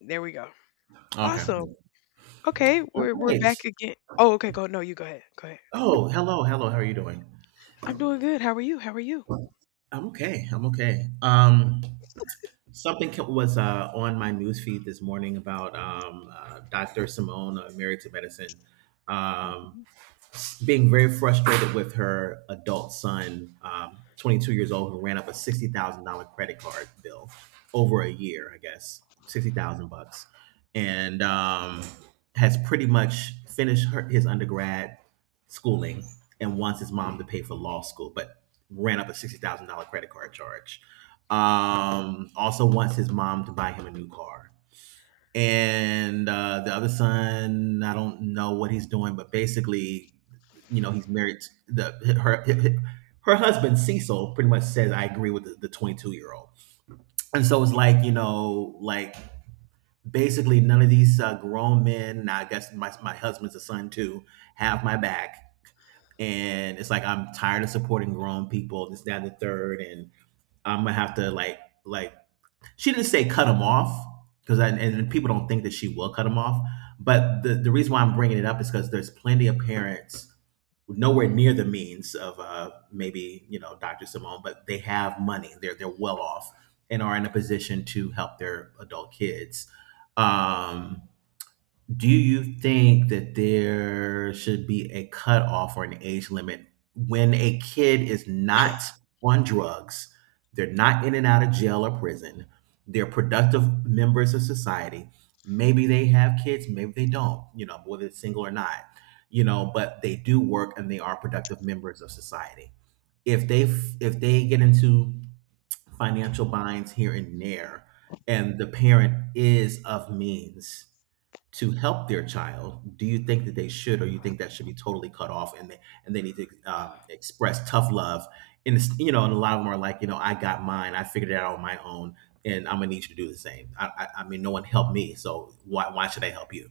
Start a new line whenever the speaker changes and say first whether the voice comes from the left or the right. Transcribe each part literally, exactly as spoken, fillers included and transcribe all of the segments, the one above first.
left: There we go.
right: Okay.
left: Awesome. Okay,
right: All
left: we're we're
right: right.
left: back again. Oh, okay. Go. No, you go ahead. Go ahead.
right: Oh, hello, hello. How are you doing?
left: I'm doing good. How are you? How are you?
right: I'm okay. I'm okay. Um, something ca- was uh, on my news feed this morning about um, uh, Doctor Simone, uh, married to medicine. Um,
left: Mhm,
right: Being very frustrated with her adult son, um, twenty-two years old, who ran up a sixty thousand dollars credit card bill over a year, I guess, sixty thousand bucks, and um, has pretty much finished her, his undergrad schooling and wants his mom to pay for law school, but ran up a sixty thousand dollars credit card charge. Um, also wants his mom to buy him a new car, and uh, the other son, I don't know what he's doing, but basically, you know, he's married. To the her her husband Cecil pretty much says, "I agree with the twenty-two year old," and so it's like, you know, like, basically none of these uh, grown men. Now I guess my my husband's a son too. Have my back, and it's like I'm tired of supporting grown people. This, that, and the third, and I'm gonna have to, like like she didn't say cut him off because and, people don't think that she will cut him off, but the, the reason why I'm bringing it up is because there's plenty of parents nowhere near the means of uh, maybe, you know Dr. Simone, but they have money. They're they're well off, and are in a position to help their adult kids. Um, do you think that there should be a cutoff or an age limit when a kid is not on drugs? They're not in and out of jail or prison. They're productive members of society. Maybe they have kids, maybe they don't, you know, whether it's single or not, you know, but they do work and they are productive members of society. If they if they get into financial binds here and there, and the parent is of means to help their child, do you think that they should, or you think that should be totally cut off, and they and they need to um, express tough love? And it's, you know, and a lot of them are like, you know, I got mine, I figured it out on my own, and I'm gonna need you to do the same. I, I, I mean, no one helped me, so why why should I help you?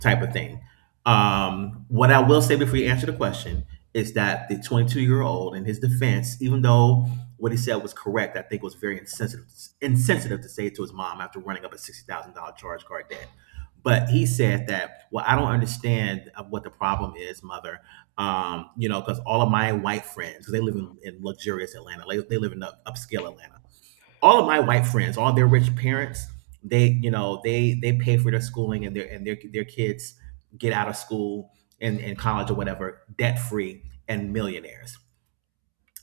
right: Type of thing. Um, what I will say before you answer the question is that
left: mhm,
right: the twenty-two year old, in his defense, even though what he said was correct, I think was very insensitive insensitive to say it to his mom after running up a sixty thousand dollar charge card debt. But he said that, well, I don't understand, uh, what the problem is, Mother. Um, you know because all of my white friends, 'cause they live in, in luxurious Atlanta, they, they live in up, upscale Atlanta. All of my white friends, all their rich parents, they you know they they pay for their schooling, and their and their, their kids get out of school and, and college or whatever, debt free and millionaires.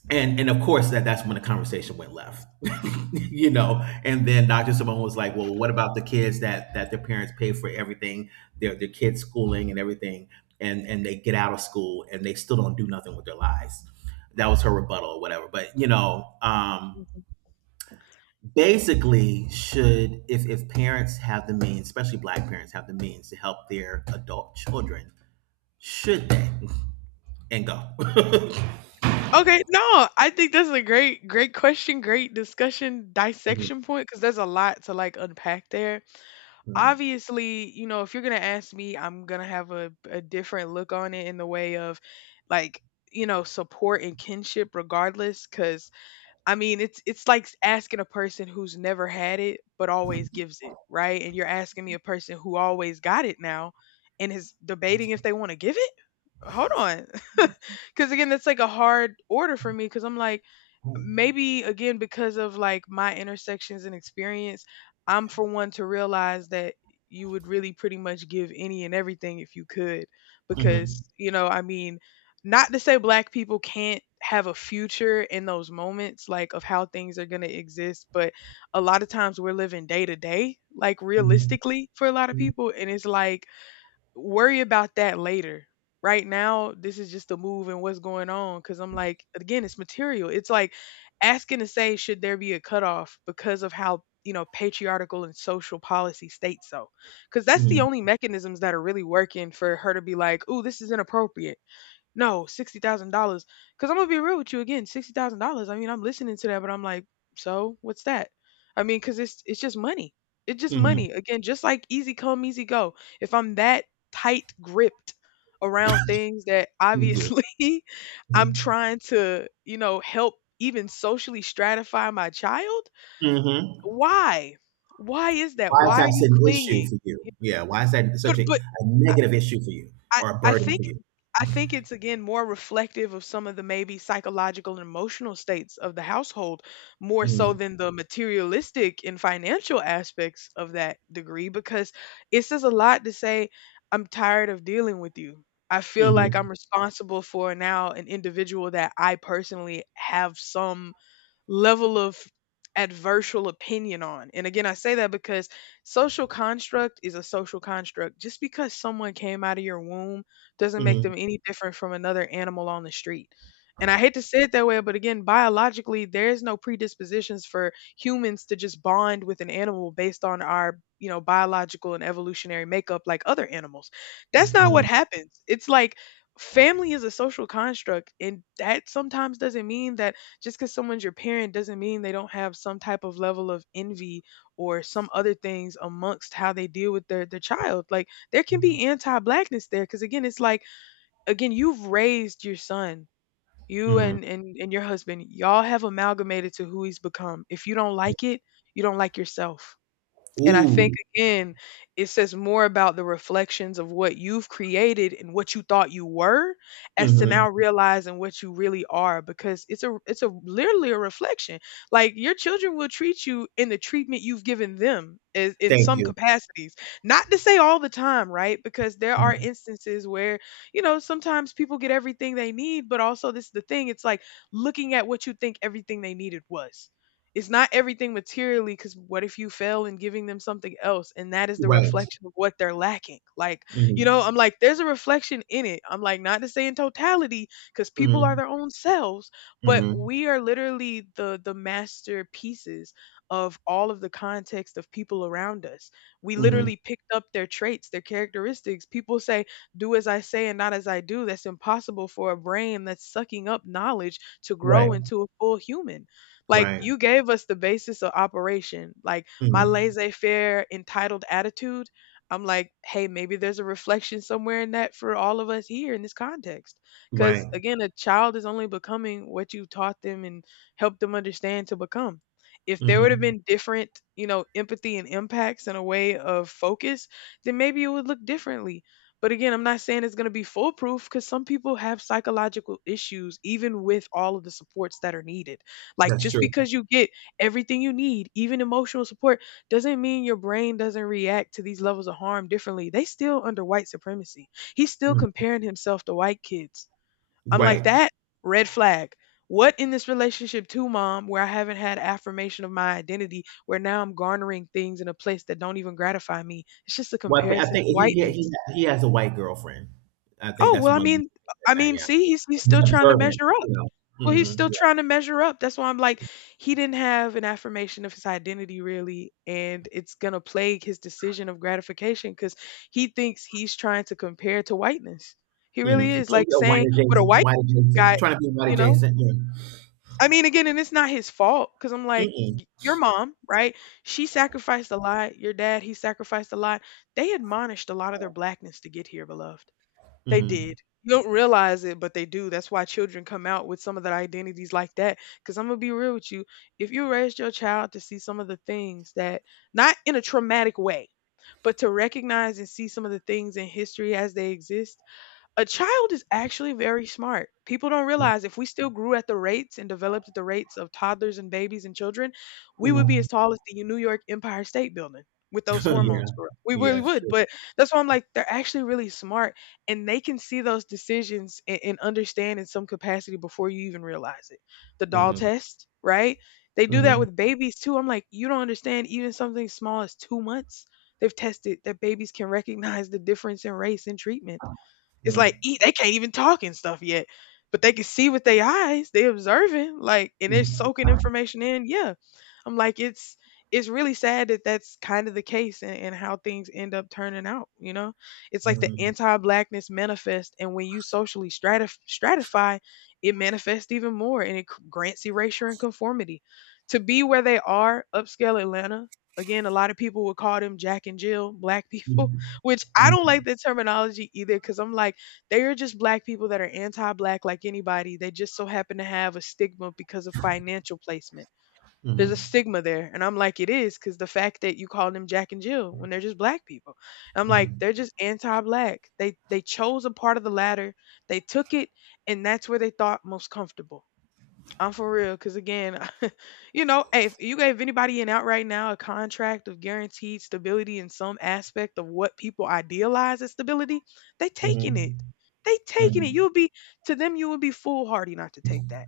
right: And and of course that that's when the conversation went left. You know and then Dr. Simone was like, well, what about the kids that that their parents pay for everything, their their kids' schooling and everything, and and they get out of school and they still don't do nothing with their lives? That was her rebuttal or whatever, but you know um
left: mhm.
right: basically, should, if if parents have the means, especially black parents have the means to help their adult children, should they? And go.
left: Okay, no, I think that's a great, great question, great discussion,
right: Mhm.
left: dissection point, because there's a lot to like unpack there.
right: Mhm.
left: Obviously, you know, if you're gonna ask me, I'm gonna have a, a different look on it in the way of like, you know, support and kinship regardless, because I mean, it's it's like asking a person who's never had it but always gives it, right? And you're asking me a person who always got it now and is debating if they want to give it? Hold on. Cuz again, that's like a hard order for me cuz I'm like maybe again because of like my intersections and experience, I'm for one to realize that you would really pretty much give any and everything if you could because you know I mean, not to say black people can't have a future in those moments like of how things are going to exist, but a lot of times we're living day to day like
right: Mhm.
left: realistically for a lot of
right: Mm,
left: people, and it's like worry about that later. Right now, this is just a move and what's going on. Cause I'm like, again, it's material. It's like asking to say, should there be a cutoff because of how, you know, patriarchal and social policy states so? Cause that's the
right: mm,
left: only mechanisms that are really working for her to be like, ooh, this is inappropriate. No, sixty thousand dollars. Because I'm gonna be real with you again, sixty thousand dollars. I mean, I'm listening to that, but I'm like, so what's that? I mean, because it's it's just money. It's just
right: mhm,
left: money. Again, just like easy come, easy go. If I'm that tight gripped around things that
right: thank you.
left: obviously I'm
right: Mhm,
left: trying to, you know, help even socially stratify my child,
right: mhm.
left: why? Why is that?
right: Why is
left: Why are you
right: that an
left: clinging?
right: issue for you? Yeah, why is that
left: But
right: such a
left: but
right: a negative issue for you,
left: I
right: or a
left: I
right: burden
left: think
right: for you?
left: I think it's again more reflective of some of the maybe psychological and emotional states of the household more so
right: Mhm,
left: than the materialistic and financial aspects of that degree, because it says a lot to say I'm tired of dealing with you. I feel like
right: mhm,
left: I'm responsible for now an individual that I personally have some level of adversarial opinion on. And again, I say that because social construct is a social construct. Just because someone came out of your womb doesn't make
right: mhm,
left: them any different from another animal on the street. And I hate to say it that way, but again, biologically, there's no predispositions for humans to just bond with an animal based on our, you know, biological and evolutionary makeup like other animals. That's not what
right: mhm,
left: happens. It's like family is a social construct, and that sometimes doesn't mean that just because someone's your parent doesn't mean they don't have some type of level of envy or some other things amongst how they deal with their, their child. Like there can be anti-blackness there because again, it's like again, you've raised your son. You
right: mhm.
left: and, and and your husband, y'all have amalgamated to who he's become. If you don't like it, you don't like yourself. And I think
right: Ooh,
left: again, it says more about the reflections of what you've created and what you thought you were, as to now
right: mhm,
left: realizing what you really are, because it's a it's a literally a reflection. Like your children will treat you in the treatment you've given them is in
right: thank
left: some
right: you.
left: capacities. Not to say all the time, right? Because there are
right: Mm,
left: instances where, you know, sometimes people get everything they need, but also this is the thing, it's like looking at what you think everything they needed was. It's not everything materially because what if you fail in giving them something else and that is the
right: right.
left: reflection of what they're lacking? Like, you know,
right: Mhm,
left: I'm like, there's a reflection in it. I'm like, not to say in totality because people are
right: mhm,
left: their own selves, but
right: mhm,
left: we are literally the the masterpieces of all of the context of people around us. We
right: mhm.
left: literally picked up their traits, their characteristics. People say, do as I say and not as I do. That's impossible for a brain that's sucking up knowledge to
right: Right,
left: grow into a full human. Like
right: right,
left: you gave us the basis of operation. Like my
right: mhm,
left: laissez-faire entitled attitude. I'm like, hey, maybe there's a reflection somewhere in that for all of us here in this context. Because
right: right,
left: again, a child is only becoming what you taught them and helped them understand to become. If there would have
right: mhm.
left: been different, you know, empathy and impacts and a way of focus, then maybe it would look differently. But again, I'm not saying it's going to be foolproof because some people have psychological issues even with all of the supports that are needed. Like
right: That's
left: just
right: true.
left: because you get everything you need, even emotional support, doesn't mean your brain doesn't react to these levels of harm differently. They still under white supremacy. He's still
right: Mhm,
left: comparing himself to white kids. I'm like
right: right.
left: that red flag. What in this relationship too, mom, where I haven't had affirmation of my identity, where now I'm garnering things in a place that don't even gratify me. It's just a
right: Well, I thi- I
left: comparison to
right: think he he he
left: whiteness.
right: he has a white girlfriend. I think
left: Oh,
right: that's
left: well, I
right: one
left: mean,
right: reason.
left: I mean,
right: Yeah,
left: see, he's, he's
right: he's
left: still trying to
right: observant,
left: measure up.
right: you know.
left: Well, he's still
right: Mm-hmm.
left: trying to measure up. That's why I'm like, he didn't have an affirmation of his identity, really. And it's going to plague his decision of gratification because he thinks he's trying to compare to whiteness. He
right: Yeah. Mm-hmm.
left: really is
right: Trying to
left: like
right: be a white
left: saying what a
right: adjacent,
left: white
right: white adjacent,
left: guy,
right: trying to be white
left: you know?
right: adjacent. Yeah.
left: I mean, again, and it's not his fault because I'm like,
right: Mm-mm.
left: y- your mom, right? She sacrificed a lot. Your dad, he sacrificed a lot. They admonished a lot of their blackness to get here, beloved. They
right: Mm-hmm.
left: did. You don't realize it, but they do. That's why children come out with some of their identities like that. Because I'm going to be real with you. If you raised your child to see some of the things that, not in a traumatic way, but to recognize and see some of the things in history as they exist, a child is actually very smart. People don't realize if we still grew at the rates and developed at the rates of toddlers and babies and children, we would be
right: Mm-hmm.
left: as tall as the New York Empire State Building with those
right: yeah.
left: hormones, girl. We
right: Yeah,
left: really
right: it's.
left: would. But that's why I'm like, they're actually really smart and they can see those decisions and, and understand in some capacity before you even realize it. The doll
right: Mm-hmm.
left: test, right? They do that
right: Mm-hmm.
left: with babies too. I'm like, you don't understand even something small as two months. They've tested that babies can recognize the difference in race and treatment, it's like e they can't even talk and stuff yet, but they can see with their eyes. They observing, like, and they're
right: Mm-hmm.
left: soaking information in. Yeah, I'm like, it's it's really sad that that's kind of the case and, and how things end up turning out. You know, it's like the
right: Mm-hmm.
left: anti-blackness manifest, and when you socially stratif- stratify, it manifests even more, and it c- grants erasure and conformity. To be where they are, upscale Atlanta. Again, a lot of people would call them Jack and Jill, black people, which I don't
right: Mm-hmm.
left: like the terminology either because I'm like they are just black people that are anti-black like anybody. They just so happen to have a stigma because of financial placement. There's a
right: Mm-hmm.
left: stigma there. And I'm like, it is because the fact that you call them Jack and Jill when they're just black people. I'm like, they're just anti-black. They they chose a part of the ladder, they took it, and that's where they thought most comfortable. I'm for real, cause again, you know, hey, if you gave anybody an out right now, a contract of guaranteed stability in some aspect of what people idealize as stability, they taking it.
right: Mm-hmm.
left: They taking it. You'll be to them, you would be foolhardy not to take that.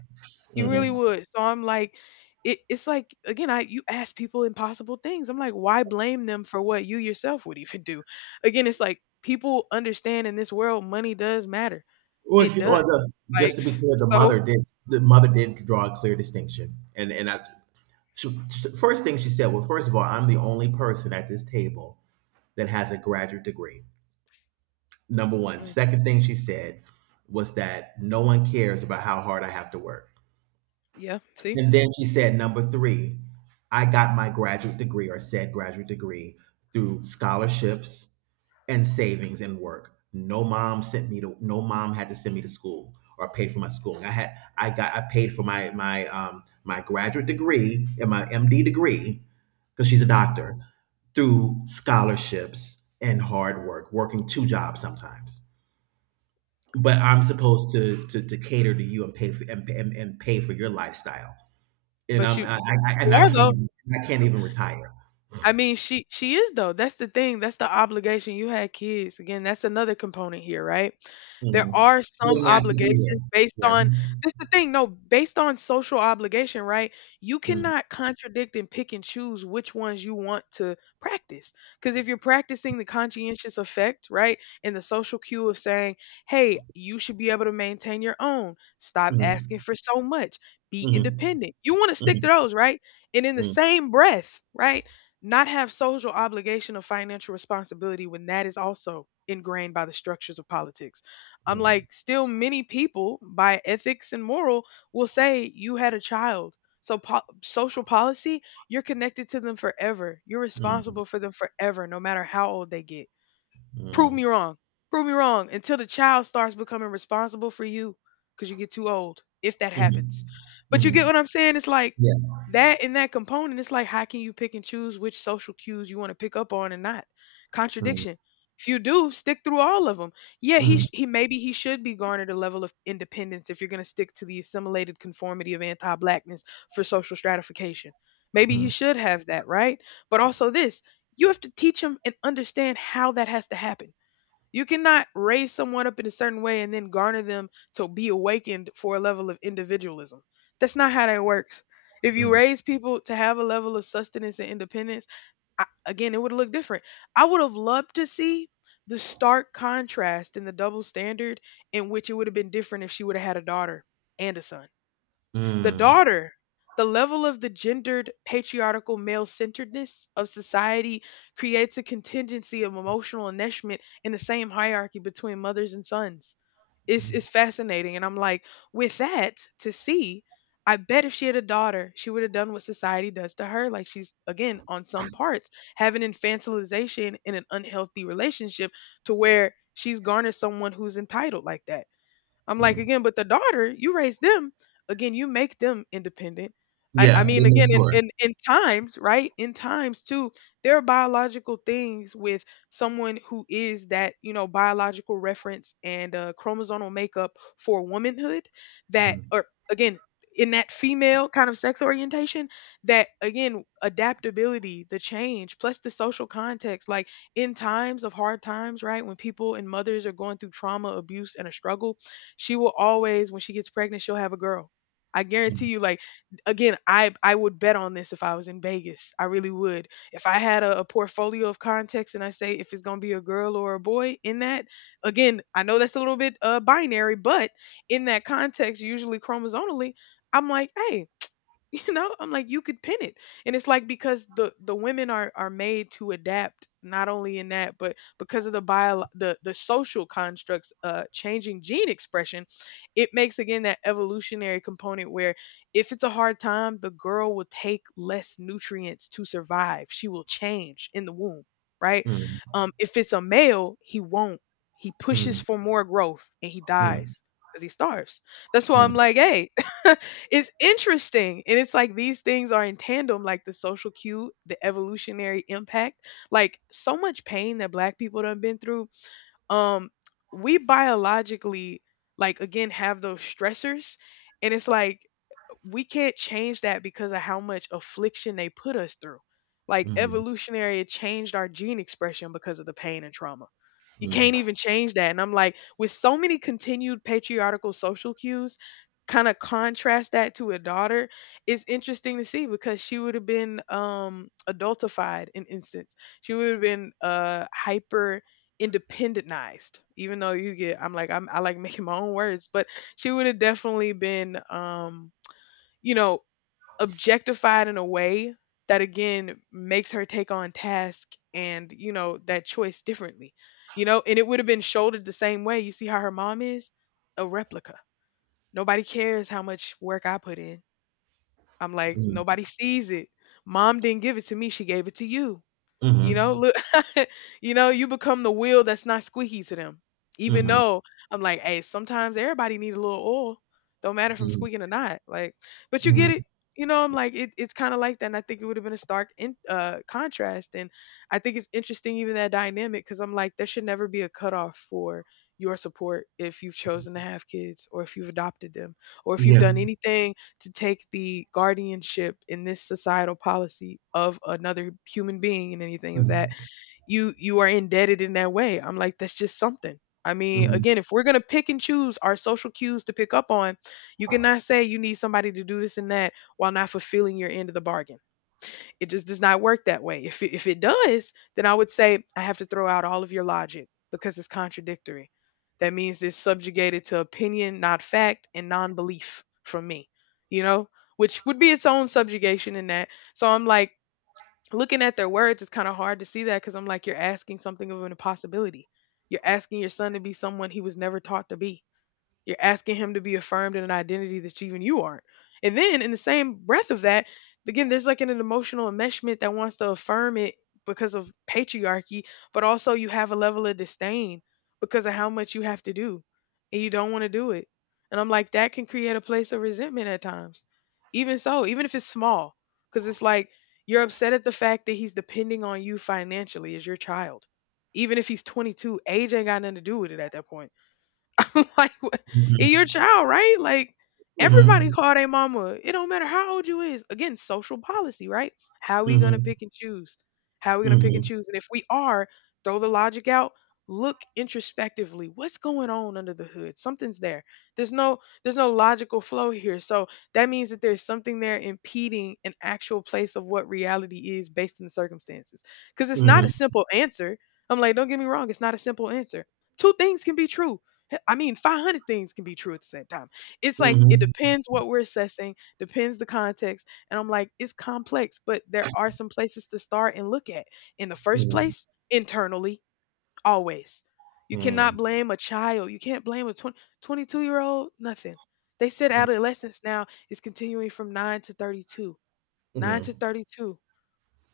left: You really
right: Mm-hmm.
left: would. So I'm like, it, it's like again, I you ask people impossible things. I'm like, why blame them for what you yourself would even do? Again, it's like people understand in this world, money does matter.
right: Well,
left: It
right: she- well,
left: does.
right: the,
left: Like
right: just to be clear, the
left: so,
right: mother did the mother did draw a clear distinction. And and that's she, she- first thing she said. Well, first of all, I'm the only person at this table that has a graduate degree. Number one.
left: mm,
right: Second thing she said was that no one cares about how hard I have to work.
left: yeah. See.
right: And then she said, number three, I got my graduate degree, or said graduate degree, through scholarships and savings and work. No mom sent me to no mom had to send me to school or pay for my schooling. I had I got I paid for my my um my graduate degree and my M D degree, because she's a
left: Mhm.
right: doctor, through scholarships and hard work, working two jobs sometimes. But I'm supposed to to, to cater to you and pay for and, and, and pay for your lifestyle. And
left: But
right: I'm
left: you
right: I, I
left: you
right: and I
left: are
right: can't
left: though.
right: even I can't even retire.
left: I mean, she she is though. That's the thing. That's the obligation. You had kids. Again, that's another component here, right? There
right: Mhm.
left: are some
right: Getting asked to be there.
left: obligations based
right: Yeah.
left: on this the thing, no, based on social obligation, right? You
right: Mhm.
left: cannot contradict and pick and choose which ones you want to practice. Because if you're practicing the conscientious effect, right, and the social cue of saying, hey, you should be able to maintain your own, stop asking
right: Mhm.
left: for so much, be independent. You want to stick to
right: Mhm.
left: those, right? And in the
right: Mhm.
left: same breath, right? Not have social obligation or financial responsibility when that is also ingrained by the structures of politics. I'm
right: Mhm.
left: like, still many people by ethics and moral will say you had a child. So po- social policy, you're connected to them forever. You're
right: Mhm.
left: responsible for them forever, no matter how old they get. Prove me wrong. Prove me wrong until the child starts becoming responsible for you because you get too old, if that
right: Mhm. Mhm.
left: happens.
right: Mhm.
left: But you get
right: Mhm.
left: what I'm saying? It's like
right: Yeah.
left: that in that component, it's like how can you pick and choose which social cues you want to pick up on and not?
right: Mhm.
left: Contradiction. If you do, stick through all of them. Yeah, he
right: Mhm.
left: sh- he maybe he should be garnered a level of independence if you're going to stick to the assimilated conformity of anti-blackness for social stratification. Maybe he
right: Mhm.
left: should have that, right? But also this, you have to teach them and understand how that has to happen. You cannot raise someone up in a certain way and then garner them to be awakened for a level of individualism. That's not how that works. If you
right: Mhm.
left: raise people to have a level of sustenance and independence, I, again, it would look different. I would have loved to see the stark contrast and the double standard in which it would have been different if she would have had a daughter and a son. The daughter, the level of the gendered, patriarchal, male centeredness of society creates a contingency of emotional enmeshment in the same hierarchy between mothers and sons. It's,
right: Mhm.
left: it's fascinating. And I'm like, with that to see, I bet if she had a daughter, she would have done what society does to her. Like she's, again, on some parts, having infantilization in an unhealthy relationship to where she's garnered someone who's entitled like that. I'm like,
right: Mhm.
left: again, but the daughter, you raise them. Again, you make them independent. I, I
right: Yeah, they
left: mean,
right: make
left: again, in,
right: sure.
left: in, in times, right? In times too, there are biological things with someone who is that, you know, biological reference and uh, chromosomal makeup for womanhood that,
right: Mhm.
left: or again, in that female kind of sex orientation, that again, adaptability, the change, plus the social context, like in times of hard times, right? When people and mothers are going through trauma, abuse, and a struggle, she will always when she gets pregnant she'll have a girl, I guarantee
right: Mhm.
left: you. Like again, i i would bet on this if I was in Vegas. I really would if I had a, a portfolio of context and I say if it's going to be a girl or a boy in that. Again, I know that's a little bit uh binary, but in that context usually chromosomally I'm like, hey, you know, I'm like you could pin it. And it's like because the the women are are made to adapt not only in that but because of the bio, the the social constructs, uh changing gene expression. It makes again that evolutionary component where if it's a hard time the girl will take less nutrients to survive. She will change in the womb, right?
right: Mhm.
left: Um, if it's a male he won't. He pushes for more growth and he
right: Mhm.
left: dies because he starves. That's why I'm
right: Mhm.
left: like, hey, it's interesting. And it's like these things are in tandem, like the social cue, the evolutionary impact, like so much pain that black people done been through. Um, we biologically like again have those stressors. And it's like we can't change that because of how much affliction they put us through. Like
right: Mhm.
left: evolutionary, it changed our gene expression because of the pain and trauma. You
right: Mhm.
left: can't even change that. And I'm like, with so many continued patriarchal social cues, kind of contrast that to a daughter, it's interesting to see because she would have been um adultified in instance. She would have been uh hyper independentized, even though you get I'm like I'm I like making my own words, but she would have definitely been um you know, objectified in a way that again makes her take on task and, you know, that choice differently. You know, and it would have been shouldered the same way. You see how her mom is? A replica. Nobody cares how much work I put in. I'm like,
right: Mhm.
left: nobody sees it. Mom didn't give it to me, she gave it to you. You know,
right: Mhm.
left: look, you know, you become the wheel that's not squeaky to them. Even
right: Mhm.
left: though I'm like, hey, sometimes everybody need a little oil. Don't matter if I'm
right: Mhm.
left: squeaking or not. Like, but you get it.
right: Mhm.
left: You know, I'm like, it, it's kind of like that. And I think it would have been a stark in, uh, contrast. And I think it's interesting, even that dynamic, because I'm like, there should never be a cutoff for your support if you've chosen to have kids or if you've adopted them or if you've
right: Yeah.
left: done anything to take the guardianship in this societal policy of another human being and anything of that,
right: Mhm.
left: you you are indebted in that way. I'm like, that's just something. I mean,
right: Mhm.
left: again, if we're going to pick and choose our social cues to pick up on, you cannot say you need somebody to do this and that while not fulfilling your end of the bargain. It just does not work that way. If it, if it does, then I would say I have to throw out all of your logic because it's contradictory. That means it's subjugated to opinion, not fact, and non-belief from me. You know, which would be its own subjugation in that. So I'm like looking at their words. It's kind of hard to see that because I'm like you're asking something of an impossibility. You're asking your son to be someone he was never taught to be. You're asking him to be affirmed in an identity that even you aren't. And then in the same breath of that, again, there's like an, an emotional enmeshment that wants to affirm it because of patriarchy, but also you have a level of disdain because of how much you have to do and you don't want to do it. And I'm like, that can create a place of resentment at times. Even so, even if it's small, because it's like you're upset at the fact that he's depending on you financially as your child. Even if he's twenty-two, age ain't got nothing to do with it at that point. I'm like, "What- it your
right: Mhm.
left: child, right? Like everybody
right: Mhm.
left: call their mama. It don't matter how old you is. Again, social policy, right? How we gonna
right: Mhm.
left: pick and choose? How we gonna pick and
right: Mhm.
left: choose? And if we are, throw the logic out. Look introspectively. What's going on under the hood? Something's there. There's no there's no logical flow here. So that means that there's something there impeding an actual place of what reality is based on the circumstances. Because it's not a simple answer. I'm like, don't get me wrong, it's not a simple answer. Two things can be true. I mean, five hundred things can be true at the same time. It's like it
right: Mhm. Mhm.
left: depends what we're assessing, depends the context. And I'm like, it's complex, but there are some places to start and look at. In the first place, internally, always. You cannot
right: Mhm.
left: blame a child. You can't blame a twenty, twenty-two year old, nothing. They said adolescence now is continuing from nine to thirty-two.
right: Mhm.
left: nine to
right: Mhm.
left: thirty-two,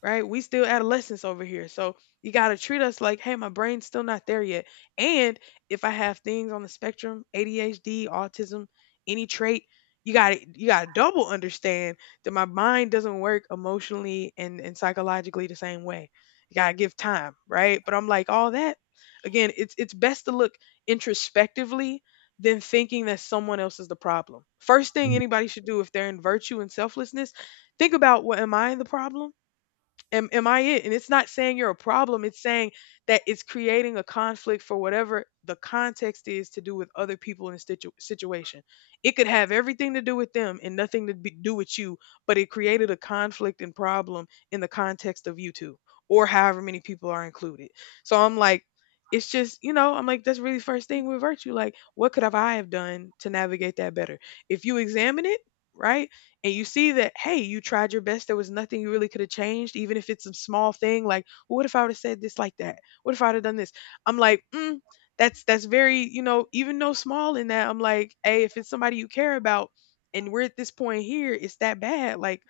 left: right? We still adolescents over here. So you got to treat us like, hey, my brain's still not there yet. And if I have things on the spectrum, A D H D, autism, any trait, you got to you got to double understand that my mind doesn't work emotionally and and psychologically the same way. You got to give time, right? But I'm like all that again, it's it's best to look introspectively than thinking that someone else is the problem. First thing anybody should do if they're in virtue and selflessness, think about what am I the problem? am am I it? And it's not saying you're a problem. It's saying that it's creating a conflict for whatever the context is to do with other people in a situ- situation. It could have everything to do with them and nothing to be, do with you, but it created a conflict and problem in the context of you two or however many people are included. So I'm like it's just, you know, I'm like that's really the first thing with virtue, like what could have I have done to navigate that better? If you examine it, right? And you see that, hey, you tried your best. There was nothing you really could have changed, even if it's a small thing like, well, what if I would have said this like that? What if I'd have done this? I'm like, mm, that's that's very, you know, even though small in that. I'm like, hey, if it's somebody you care about and we're at this point here, it's that bad, like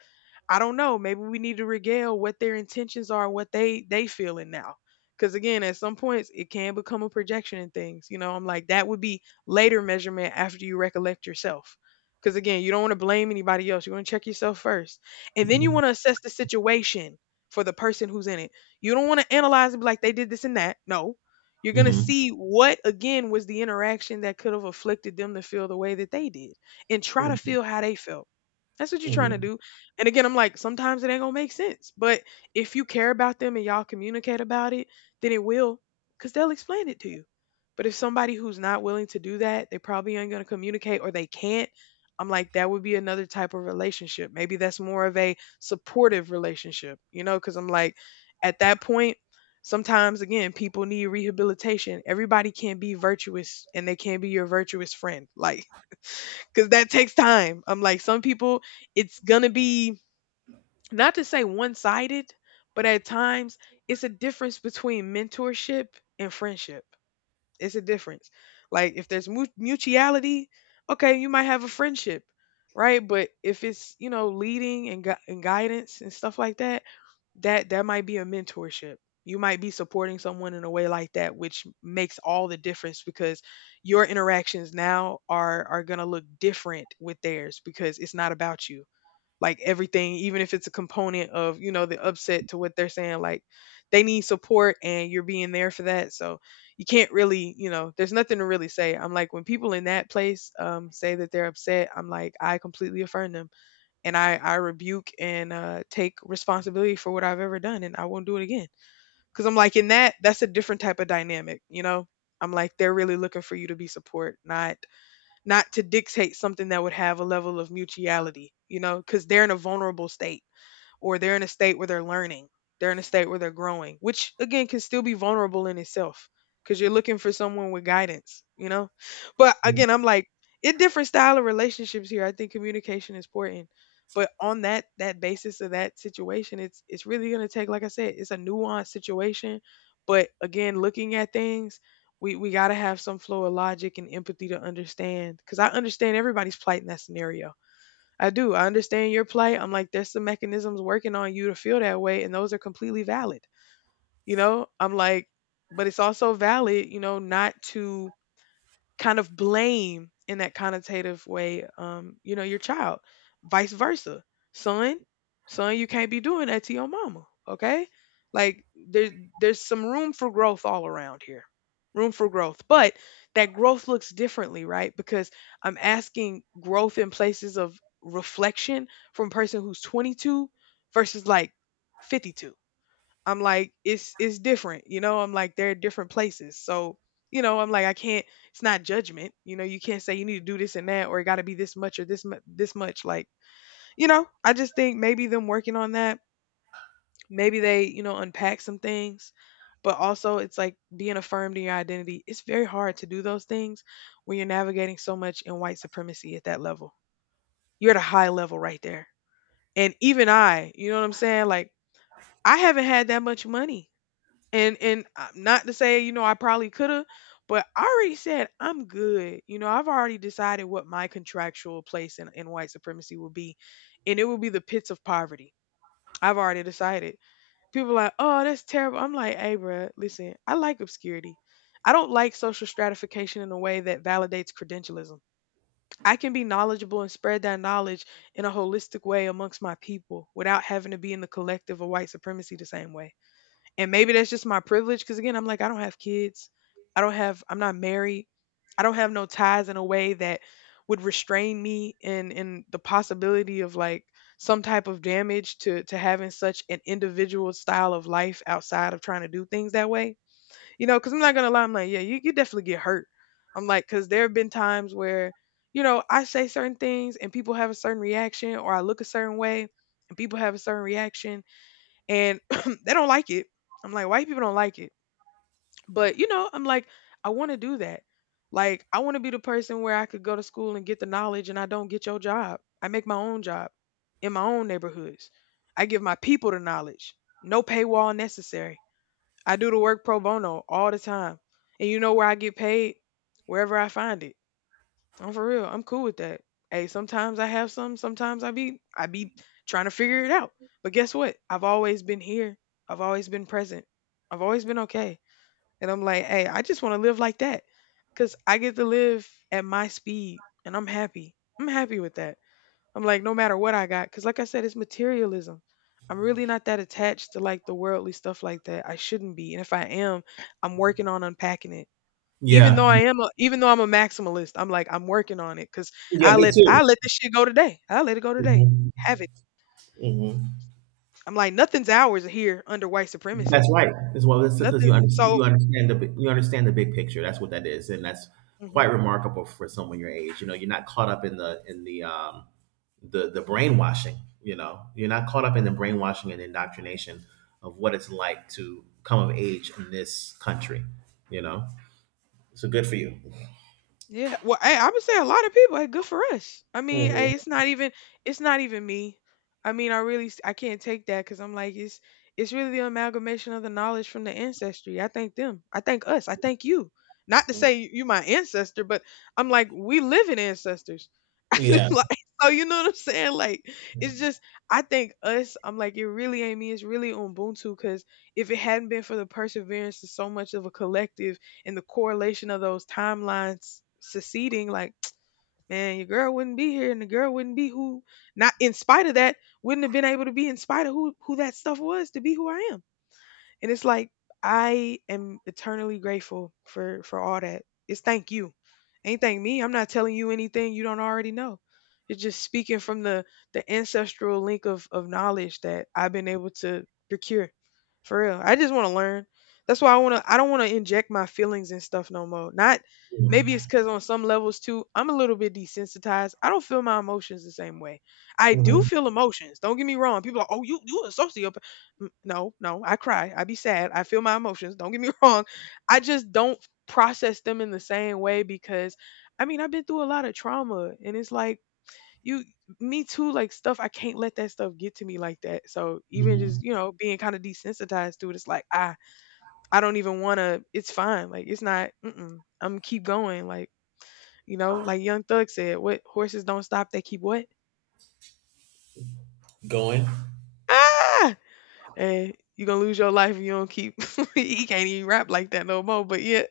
left: I don't know, maybe we need to regale what their intentions are, what they they feeling now, because again, at some points it can become a projection in things, you know. I'm like, that would be later measurement after you recollect yourself, because again, you don't want to blame anybody else. You want to check yourself first. And then you want to assess the situation for the person who's in it. You don't want to analyze it, be like, they did this and that. No. You're going to
right: Mhm.
left: see what, again, was the interaction that could have afflicted them to feel the way that they did and try to
right: Mhm.
left: feel how they felt. That's what you're trying to
right: Mhm.
left: do. And again, I'm like, sometimes it ain't going to make sense. But if you care about them and y'all communicate about it, then it will, because they'll explain it to you. But if somebody who's not willing to do that, they probably aren't going to communicate, or they can't, I'm like, that would be another type of relationship. Maybe that's more of a supportive relationship, you know, because I'm like, at that point, sometimes again, people need rehabilitation. Everybody can't be virtuous and they can't be your virtuous friend. Like, because that takes time. I'm like, some people, it's going to be, not to say one sided, but at times, it's a difference between mentorship and friendship. It's a difference. Like if there's mu- mutuality, okay, you might have a friendship, right? But if it's, you know, leading and gu- and guidance and stuff like that, that that might be a mentorship. You might be supporting someone in a way like that, which makes all the difference, because your interactions now are are gonna look different with theirs, because it's not about you. Like everything, even if it's a component of, you know, the upset to what they're saying. Like, they need support and you're being there for that. So you can't really, you know, there's nothing to really say. I'm like, when people in that place um, say that they're upset, I'm like, I completely affirm them and I, I rebuke and uh, take responsibility for what I've ever done, and I won't do it again. Cause I'm like, in that, that's a different type of dynamic, you know? I'm like, they're really looking for you to be support, not not to dictate something that would have a level of mutuality, you know, because they're in a vulnerable state, or they're in a state where they're learning, they're in a state where they're growing, which again can still be vulnerable in itself, because you're looking for someone with guidance, you know? But
right: Mhm.
left: again, I'm like, it different style of relationships here, I think communication is important. But on that that basis of that situation, it's it's really gonna take, like I said, it's a nuanced situation. But again, looking at things, we we gotta have some flow of logic and empathy to understand. Cause I understand everybody's plight in that scenario. I do. I understand your plight. I'm like, there's some mechanisms working on you to feel that way, and those are completely valid. You know, I'm like, but it's also valid, you know, not to kind of blame in that connotative way, um, you know, your child. Vice versa. Son, son, you can't be doing that to your mama. Okay? Like, there there's some room for growth all around here. Room for growth. But that growth looks differently, right? Because I'm asking growth in places of reflection from a person who's twenty-two versus like fifty-two. I'm like, it's it's different, you know. I'm like, they're different places, so you know, I'm like, I can't. It's not judgment, you know. You can't say you need to do this and that, or it got to be this much or this mu- this much. Like, you know, I just think maybe them working on that, maybe they, you know, unpack some things, but also it's like being affirmed in your identity. It's very hard to do those things when you're navigating so much in white supremacy at that level. You're at a high level right there, and even I, you know what I'm saying? Like, I haven't had that much money. And and uh, not to say, you know, I probably could have, but I already said I'm good. You know, I've already decided what my contractual place in, in white supremacy will be, and it will be the pits of poverty. I've already decided. People are like, oh, that's terrible. I'm like, hey, bruh, listen, I like obscurity. I don't like social stratification in a way that validates credentialism. I can be knowledgeable and spread that knowledge in a holistic way amongst my people without having to be in the collective of white supremacy the same way. And maybe that's just my privilege, because again, I'm like, I don't have kids. I don't have, I'm not married. I don't have no ties in a way that would restrain me in in the possibility of like some type of damage to to having such an individual style of life outside of trying to do things that way. You know, because I'm not gonna lie, I'm like, yeah, you, you definitely get hurt. I'm like, because there have been times where, you know, I say certain things and people have a certain reaction, or I look a certain way and people have a certain reaction and they don't like it. I'm like, white people don't like it. But you know, I'm like, I want to do that. Like, I want to be the person where I could go to school and get the knowledge, and I don't get your job. I make my own job in my own neighborhoods. I give my people the knowledge. No paywall necessary. I do the work pro bono all the time. And you know where I get paid? Wherever I find it. I'm for real. I'm cool with that. Hey, sometimes I have some, sometimes I be I be trying to figure it out. But guess what? I've always been here. I've always been present. I've always been okay. And I'm like, hey, I just want to live like that. Cause I get to live at my speed and I'm happy. I'm happy with that. I'm like, no matter what I got, cause like I said, it's materialism. I'm really not that attached to like the worldly stuff like that. I shouldn't be. And if I am, I'm working on unpacking it. Even though
right: Yeah.
left: I am a even though I'm a maximalist, I'm like, I'm working on it, cause
right: Yeah,
left: I
right: me
left: let
right: too.
left: I let this shit go today. I let it go today.
right: Mhm.
left: Have it.
right: Mhm.
left: I'm like, nothing's ours here under white
right: That's
left: supremacy.
right: right. As well. It's because you
left: Nothing.
right: understand.
left: So,
right: You understand the. bi- You understand the big picture. That's what that is, and that's
left: mhm.
right: quite remarkable for someone your age. You know, you're not caught up in the in the um the the brainwashing. You know, you're not caught up in the brainwashing and indoctrination of what it's like to come of age in this country. You know, so good for you.
left: Yeah, well, hey, I would say a lot of people. Hey, good for us. I mean,
right: Hmm.
left: hey, it's not even it's not even me. I mean, I really s- I can't take that, because I'm like it's it's really the amalgamation of the knowledge from the ancestry. I thank them. I thank us. I thank you. Not to say you, you my ancestor, but I'm like we live in ancestors.
right: Yeah.
left: Like, so, you know what I'm saying? Like, it's
right: Hmm.
left: just, I think us. I'm like, it really ain't me. It's really Ubuntu, because if it hadn't been for the perseverance of so much of a collective and the correlation of those timelines succeeding, like, man, your girl wouldn't be here and the girl wouldn't be who, not in spite of that, wouldn't have been able to be in spite of who, who that stuff was to be who I am, and it's like, I am eternally grateful for for all that. It's thank you. Ain't thank me. I'm not telling you anything you don't already know. It's just speaking from the the ancestral link of of knowledge that I've been able to procure. For real. I just want to learn. That's why I want to I don't want to inject my feelings and stuff no more. Not, maybe it's cuz on some levels too, I'm a little bit desensitized. I don't feel my emotions the same way. I do feel emotions. Don't get me wrong. People are, like, "Oh, you you a sociopath." Mm, no, no, I cry. I be sad. I feel my emotions. Don't get me wrong. I just don't process them in the same way because I mean, I've been through a lot of trauma, and it's like, you, me too, like stuff, I can't let that stuff get to me like that. So even just,
right: Hmm.
left: you know, being kind of desensitized to it, it's like, ah, I don't even want to, it's fine. Like it's not. Mm-mm. I'm keep going like, you know, like Young Thug said, what, horses don't stop, they keep what?
right: Going.
left: Ah! And you're gonna lose your life if you don't keep he can't even rap like that no more, but yeah,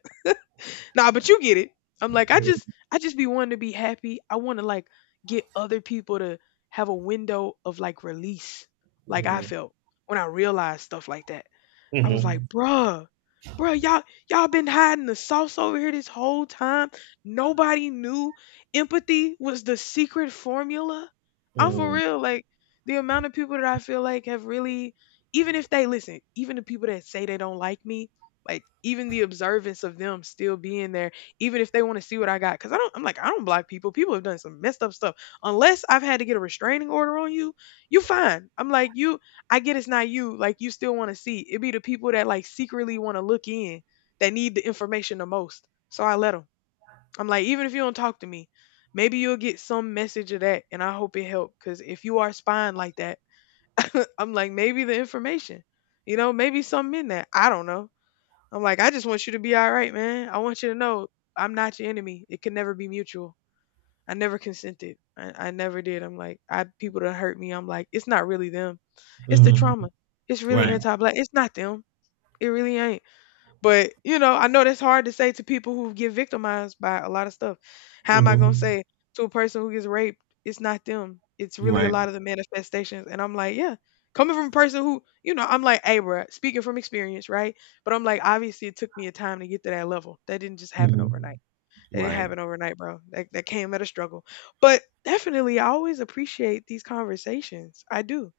left: nah, but you get it. I'm like, I just,
right: Mm-hmm.
left: I just be wanting to be happy. I want to like get other people to have a window of like release, like I felt when I realized stuff like that. I was like,
right: Hmm.
left: bruh, bruh, y'all, y'all been hiding the sauce over here this whole time. Nobody knew empathy was the secret formula. I'm for
right: Hmm.
left: real. Like the amount of people that I feel like have really, even if they listen, even the people that say they don't like me, like even the observance of them still being there, even if they want to see what I got, because I don't, I'm like, I don't block people. People have done some messed up stuff. Unless I've had to get a restraining order on you, you fine. I'm like, you I get it's not you. Like you still want to see. It be the people that like secretly want to look in that need the information the most. So I let them. I'm like, even if you don't talk to me, maybe you'll get some message of that, and I hope it helped. Cause if you are spying like that, I'm like, maybe the information, you know, maybe something in that. I don't know. I'm like, I just want you to be all right, man. I want you to know I'm not your enemy. It can never be mutual. I never consented. I, I never did. I'm like, I, people that hurt me, I'm like, it's not really them. It's the
right: Hmm.
left: trauma. It's really
right: Right.
left: anti-black. It's not them. It really ain't. But you know, I know that's hard to say to people who get victimized by a lot of stuff. How am I gonna
right: Hmm.
left: say to a person who gets raped, it's not them. It's really a
right: Right.
left: lot of the manifestations. And I'm like, yeah. Coming from a person who, you know, I'm like, hey, bruh, speaking from experience, right? But I'm like, obviously, it took me a time to get to that level. That didn't just happen overnight.
right: Mhm.
left: It didn't
right: Right.
left: happen overnight, bro. That that came at a struggle. But definitely I always appreciate these conversations. I do.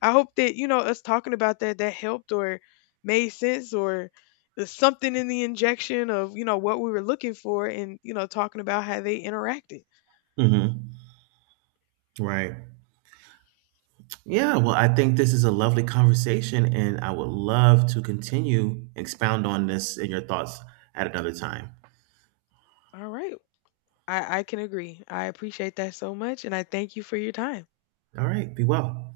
left: I hope that, you know, us talking about that that helped or made sense or there's something in the injection of, you know, what we were looking for and, you know, talking about how they interacted.
right: Mhm. Right. Yeah, well, I think this is a lovely conversation, and I would love to continue expound on this and your thoughts at another time.
left: All right. I, I can agree. I appreciate that so much, and I thank you for your time.
right: All right, be well.